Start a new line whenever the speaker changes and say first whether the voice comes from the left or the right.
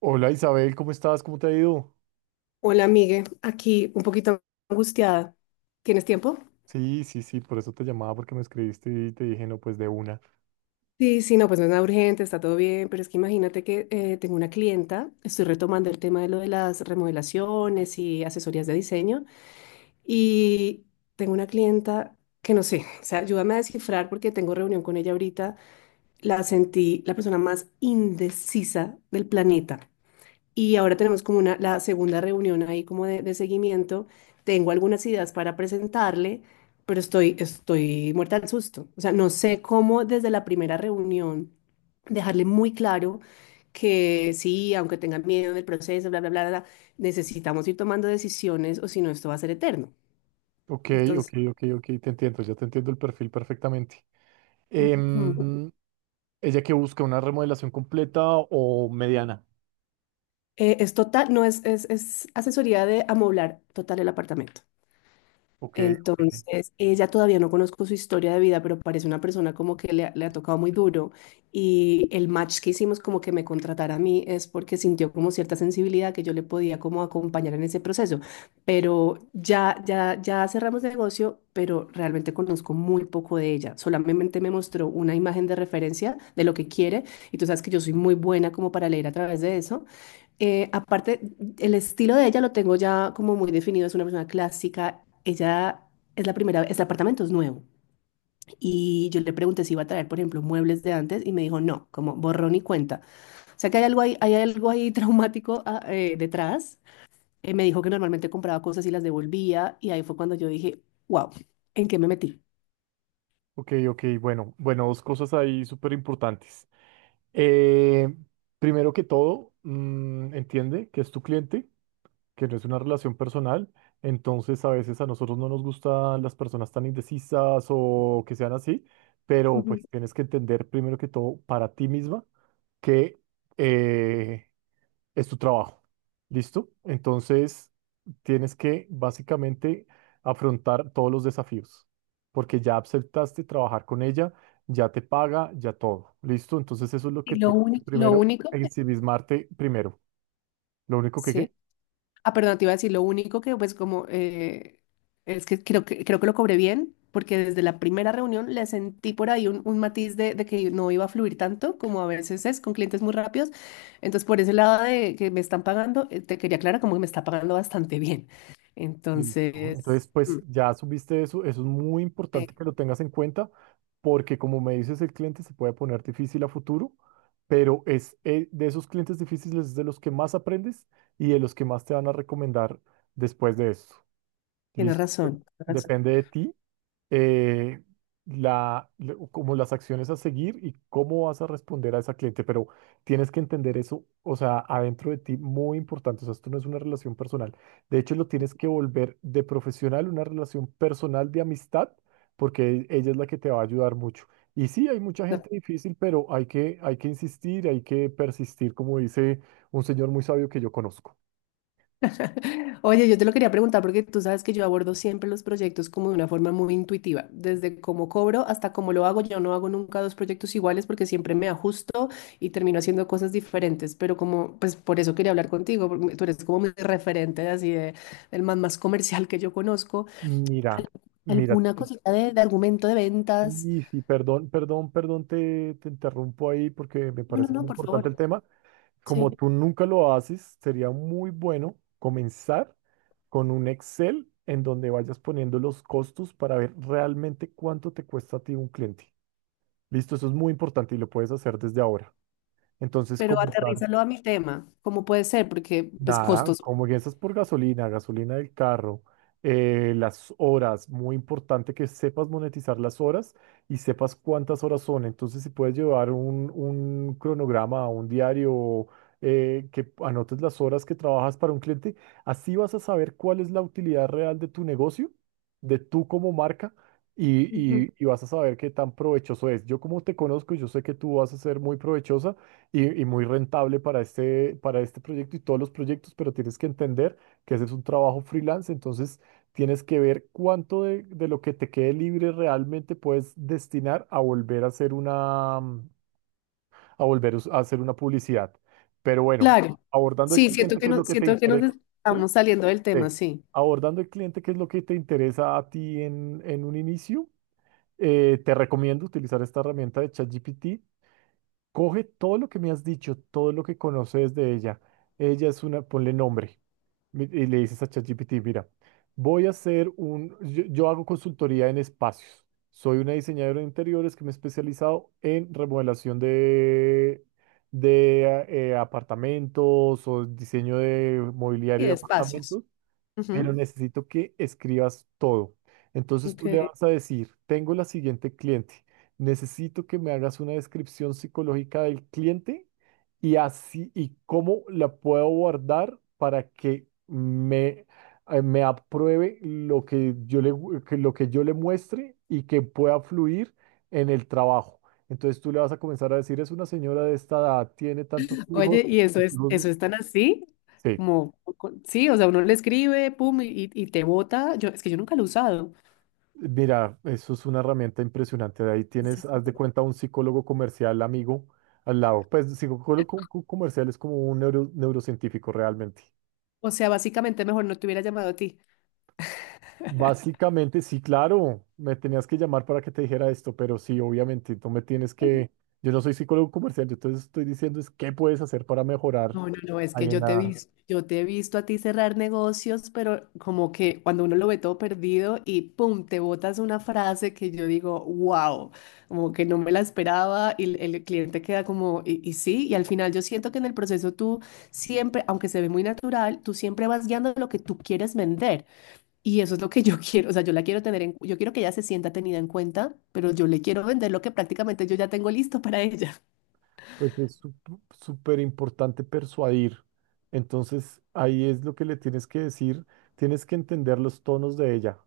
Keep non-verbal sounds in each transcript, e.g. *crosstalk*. right: Hola Isabel, ¿cómo estás? ¿Cómo te ha ido?
left: Hola, Migue. Aquí un poquito angustiada. ¿Tienes tiempo?
right: Sí, sí, sí, por eso te llamaba porque me escribiste y te dije, no, pues de una.
left: Sí, sí, no, pues no es nada urgente, está todo bien, pero es que imagínate que tengo una clienta, estoy retomando el tema de lo de las remodelaciones y asesorías de diseño, y tengo una clienta que no sé, o sea, ayúdame a descifrar porque tengo reunión con ella ahorita, la sentí la persona más indecisa del planeta. Y ahora tenemos como una, la segunda reunión ahí como de seguimiento. Tengo algunas ideas para presentarle, pero estoy muerta del susto. O sea, no sé cómo desde la primera reunión dejarle muy claro que sí, aunque tenga miedo del proceso, bla, bla, bla, bla, bla, necesitamos ir tomando decisiones o si no, esto va a ser eterno.
right: Ok, ok,
left: Entonces,
right: ok, ok, te entiendo, ya te entiendo el perfil perfectamente.
left: ujú,
right: Em, ¿Ella que busca una remodelación completa o mediana?
left: es total, no es, es asesoría de amoblar total el apartamento.
right: Ok, ok,
left: Entonces, ella todavía no conozco su historia de vida, pero parece una persona como que le ha tocado muy duro. Y el match que hicimos como que me contratara a mí es porque sintió como cierta sensibilidad que yo le podía como acompañar en ese proceso. Pero ya cerramos negocio, pero realmente conozco muy poco de ella. Solamente me mostró una imagen de referencia de lo que quiere. Y tú sabes que yo soy muy buena como para leer a través de eso. Aparte, el estilo de ella lo tengo ya como muy definido, es una persona clásica. Ella es la primera, vez, el apartamento es nuevo. Y yo le pregunté si iba a traer, por ejemplo, muebles de antes y me dijo no, como borrón y cuenta. O sea que hay algo ahí *laughs* traumático detrás. Me dijo que normalmente compraba cosas y las devolvía y ahí fue cuando yo dije, wow, ¿en qué me metí?
right: ok, ok, bueno, bueno, dos cosas ahí súper importantes. Eh, primero que todo, entiende que es tu cliente, que no es una relación personal, entonces a veces a nosotros no nos gustan las personas tan indecisas o que sean así, pero pues
left: Ujú.
right: tienes que entender primero que todo para ti misma que eh, es tu trabajo, ¿listo? Entonces tienes que básicamente afrontar todos los desafíos, porque ya aceptaste trabajar con ella, ya te paga, ya todo, ¿listo? Entonces eso es lo que
left: Y
right: tienes que primero, ensimismarte primero. Lo único que,
left: sí.
right: ¿qué?
left: Ah, perdón, te iba a decir, lo único que pues como es que creo que lo cobré bien, porque desde la primera reunión le sentí por ahí un matiz de que no iba a fluir tanto como a veces es con clientes muy rápidos. Entonces, por ese lado de que me están pagando, te quería aclarar como que me está pagando bastante bien.
right: Listo.
left: Entonces,
right: Entonces, pues ya subiste eso, eso es muy
left: eh,
right: importante que lo tengas en cuenta, porque como me dices, el cliente se puede poner difícil a futuro, pero es de esos clientes difíciles es de los que más aprendes y de los que más te van a recomendar después de eso.
left: tienes
right: Listo.
left: razón, tienes
right: Depende de ti eh, la, como las acciones a seguir y cómo vas a responder a esa cliente, pero tienes que entender eso, o sea, adentro de ti, muy importante, o sea, esto no es una relación personal, de hecho lo tienes que volver de profesional una relación personal de amistad, porque ella es la que te va a ayudar mucho. Y sí, hay mucha
left: razón.
right: gente difícil, pero hay que insistir, hay que persistir, como dice un señor muy sabio que yo conozco.
left: *laughs* Oye, yo te lo quería preguntar porque tú sabes que yo abordo siempre los proyectos como de una forma muy intuitiva, desde cómo cobro hasta cómo lo hago. Yo no hago nunca dos proyectos iguales porque siempre me ajusto y termino haciendo cosas diferentes, pero como, pues por eso quería hablar contigo, porque tú eres como mi referente así de, del man más comercial que yo conozco.
right: Mira,
left: Al-
right: mira.
left: ¿Alguna cosita de argumento de ventas?
right: Sí, sí, perdón, perdón, perdón, te interrumpo ahí porque me
left: No, no,
right: parece
left: no,
right: muy
left: por
right: importante el
left: favor.
right: tema. Como
left: Sí,
right: tú nunca lo haces, sería muy bueno comenzar con un Excel en donde vayas poniendo los costos para ver realmente cuánto te cuesta a ti un cliente. Listo, eso es muy importante y lo puedes hacer desde ahora. Entonces,
left: pero
right: comenzar.
left: aterrízalo a mi tema, ¿cómo puede ser? Porque, pues,
right: Nada,
left: costos.
right: como que eso es por gasolina, gasolina del carro, las horas, muy importante que sepas monetizar las horas y sepas cuántas horas son. Entonces, si puedes llevar un cronograma, un diario, que anotes las horas que trabajas para un cliente, así vas a saber cuál es la utilidad real de tu negocio, de tú como marca, y, y vas a saber qué tan provechoso es. Yo como te conozco, yo sé que tú vas a ser muy provechosa y muy rentable para este proyecto y todos los proyectos, pero tienes que entender que ese es un trabajo freelance, entonces tienes que ver cuánto de lo que te quede libre realmente puedes destinar a volver a hacer una, a volver a a hacer una publicidad. Pero bueno,
left: Claro.
right: abordando el
left: Sí, siento
right: cliente,
left: que
right: ¿qué es
left: no,
right: lo que te
left: siento que nos
right: interesa? ¿Sí?
left: estamos saliendo del
right: Sí.
left: tema, sí.
right: Abordando el cliente, ¿qué es lo que te interesa a ti en un inicio? Te recomiendo utilizar esta herramienta de ChatGPT. Coge todo lo que me has dicho, todo lo que conoces de ella. Ella es una, ponle nombre y le dices a ChatGPT, mira, voy a hacer un, yo hago consultoría en espacios. Soy una diseñadora de interiores que me he especializado en remodelación de apartamentos o diseño de
left: Y
right: mobiliario
left: de
right: de
left: espacios.
right: apartamentos, pero
left: Ujú.
right: necesito que escribas todo. Entonces tú le
left: Ok.
right: vas a decir, tengo la siguiente cliente, necesito que me hagas una descripción psicológica del cliente y así y cómo la puedo guardar para que me, me apruebe lo que yo le, que lo que yo le muestre y que pueda fluir en el trabajo. Entonces tú le vas a comenzar a decir, es una señora de esta edad, tiene tantos hijos.
left: Oye, ¿y
right: Tantos
left: eso
right: hijos".
left: es tan así?
right: Sí.
left: Como, sí, o sea, uno le escribe, pum, y te bota. Es que yo nunca lo he usado.
right: Mira, eso es una herramienta impresionante. Ahí tienes,
left: Sí.
right: haz de cuenta, un psicólogo comercial amigo al lado. Pues psicólogo comercial es como un neurocientífico realmente.
left: O sea, básicamente mejor no te hubiera llamado a ti.
right: Básicamente, sí, claro, me tenías que llamar para que te dijera esto, pero sí, obviamente, tú me tienes que, yo no soy psicólogo comercial, yo te estoy diciendo es qué puedes hacer para mejorar
left: No, no, no, es que
right: ahí en la,
left: yo te he visto a ti cerrar negocios, pero como que cuando uno lo ve todo perdido y pum, te botas una frase que yo digo, wow, como que no me la esperaba y el cliente queda como, y sí, y al final yo siento que en el proceso tú siempre, aunque se ve muy natural, tú siempre vas guiando lo que tú quieres vender y eso es lo que *laughs* yo quiero, o sea, yo la quiero tener en, yo quiero que ella se sienta tenida en cuenta, pero yo le quiero vender lo que prácticamente yo ya tengo listo para ella.
right: pues es súper importante persuadir. Entonces, ahí es lo que le tienes que decir, tienes que entender los tonos de ella.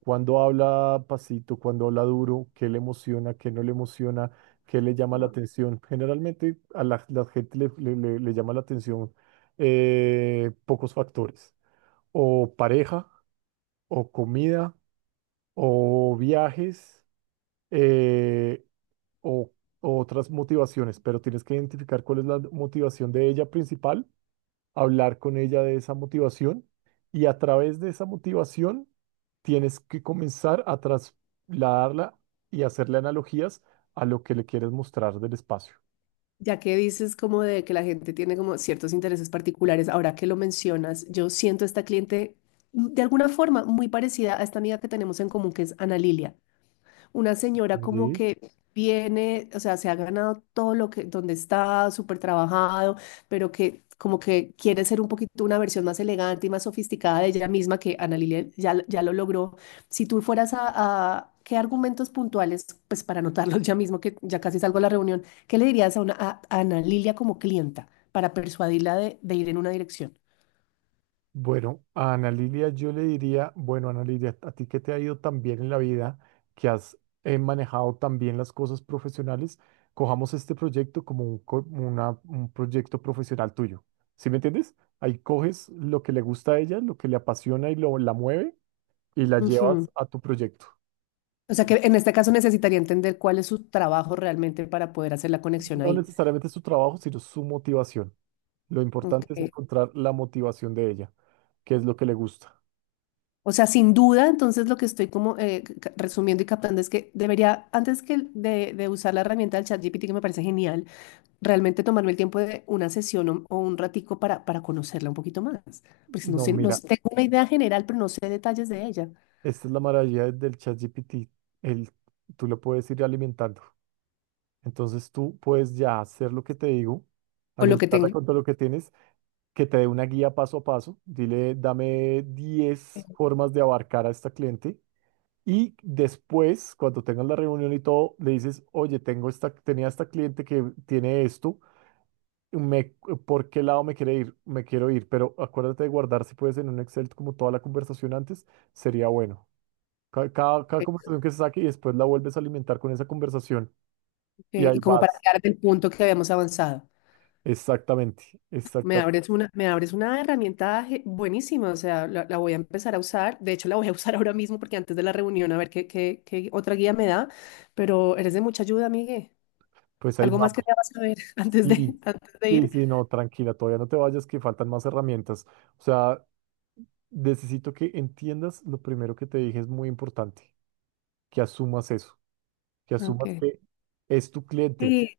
right: Cuando habla pasito, cuando habla duro, qué le emociona, qué no le emociona, qué le llama la atención. Generalmente a la, la gente le, le llama la atención pocos factores, o pareja, o comida, o viajes, eh, o otras motivaciones, pero tienes que identificar cuál es la motivación de ella principal, hablar con ella de esa motivación y a través de esa motivación tienes que comenzar a trasladarla y hacerle analogías a lo que le quieres mostrar del espacio.
left: Ya que dices como de que la gente tiene como ciertos intereses particulares, ahora que lo mencionas, yo siento esta cliente de alguna forma muy parecida a esta amiga que tenemos en común, que es Ana Lilia, una señora como
right: Y,
left: que viene, o sea, se ha ganado todo lo que, donde está, súper trabajado, pero que como que quiere ser un poquito una versión más elegante y más sofisticada de ella misma, que Ana Lilia ya lo logró. Si tú fueras ¿qué argumentos puntuales, pues para anotarlos ya mismo, que ya casi salgo a la reunión, qué le dirías a Ana Lilia como clienta para persuadirla de ir en una dirección?
right: Bueno, a Ana Lilia yo le diría, bueno, Ana Lilia, a ti que te ha ido tan bien en la vida, que has manejado tan bien las cosas profesionales, cojamos este proyecto como un, un proyecto profesional tuyo. ¿Sí me entiendes? Ahí coges lo que le gusta a ella, lo que le apasiona y lo, la mueve y la llevas a tu proyecto.
left: O sea que en este caso necesitaría entender cuál es su trabajo realmente para poder hacer la conexión
right: No
left: ahí.
right: necesariamente su trabajo, sino su motivación. Lo importante es
left: Ok.
right: encontrar la motivación de ella, qué es lo que le gusta.
left: O sea, sin duda, entonces lo que estoy como resumiendo y captando es que debería, de usar la herramienta del ChatGPT, que me parece genial, realmente tomarme el tiempo de una sesión o un ratico para conocerla un poquito más. Porque si no
right: No,
left: sé, no
right: mira,
left: sé- tengo una idea general, pero no sé detalles de ella,
right: esta es la maravilla del ChatGPT. El, tú lo puedes ir alimentando. Entonces tú puedes ya hacer lo que te digo,
left: o lo que
right: alimentarla
left: tengo,
right: con todo lo que tienes, que te dé una guía paso a paso. Dile, dame 10
left: eh,
right: formas de abarcar a esta cliente. Y después, cuando tengas la reunión y todo, le dices, oye, tengo esta, tenía esta cliente que tiene esto, me, ¿por qué lado me quiere ir? Me quiero ir, pero acuérdate de guardar, si puedes, en un Excel como toda la conversación antes, sería bueno. Cada, cada conversación que se saque y después la vuelves a alimentar con esa conversación y ahí
left: y como
right: vas.
left: para quedar del punto que habíamos avanzado.
right: Exactamente, exactamente.
left: Me abres una herramienta buenísima, o sea, la voy a empezar a usar. De hecho, la voy a *laughs* usar ahora mismo porque antes de la reunión a ver qué otra guía me da, pero eres de mucha ayuda, Migue.
right: Pues ahí
left: ¿Algo más que
right: vamos.
left: debas saber *laughs*
right: Sí,
left: antes de
right: sí,
left: ir?
right: sí, no, tranquila, todavía no te vayas, que faltan más herramientas. O sea, necesito que entiendas lo primero que te dije, es muy importante. Que asumas eso, que asumas
left: Okay.
right: que es tu cliente,
left: Sí,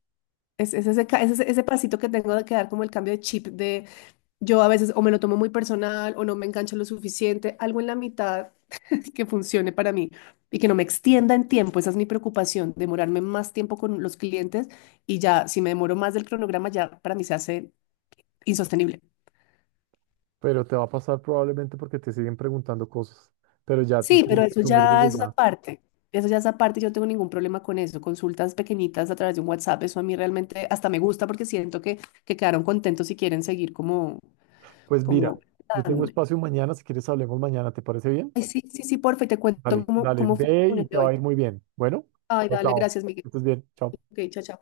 left: es ese, ese pasito que tengo de quedar como el cambio de chip de yo a veces o me lo tomo muy personal o no me engancho lo suficiente, algo en la mitad que funcione para mí y que no me extienda en tiempo. Esa es mi preocupación, demorarme más tiempo con los clientes y ya, si me demoro más del cronograma, ya para mí se hace insostenible.
right: pero te va a pasar probablemente porque te siguen preguntando cosas, pero ya tú
left: Sí, pero
right: tienes que
left: eso
right: asumir
left: ya
right: desde
left: es
right: ya.
left: aparte. Eso ya es aparte, yo no tengo ningún problema con eso. Consultas pequeñitas a través de un WhatsApp, eso a mí realmente hasta me gusta porque siento que quedaron contentos y quieren seguir como,
right: Pues mira,
left: como
right: yo tengo
left: dándome.
right: espacio mañana, si quieres hablemos mañana, ¿te parece bien?
left: Ay, sí, sí, sí, porfa, y te cuento
right: Dale,
left: cómo,
right: dale,
left: cómo fue la
right: ve y
left: reunión
right: te
left: de
right: va
left: hoy.
right: a ir muy bien. Bueno,
left: Ay,
right: chao,
left: dale,
right: chao.
left: gracias,
right: Que
left: Miguel.
right: estés bien, chao.
left: Ok, chao, chao.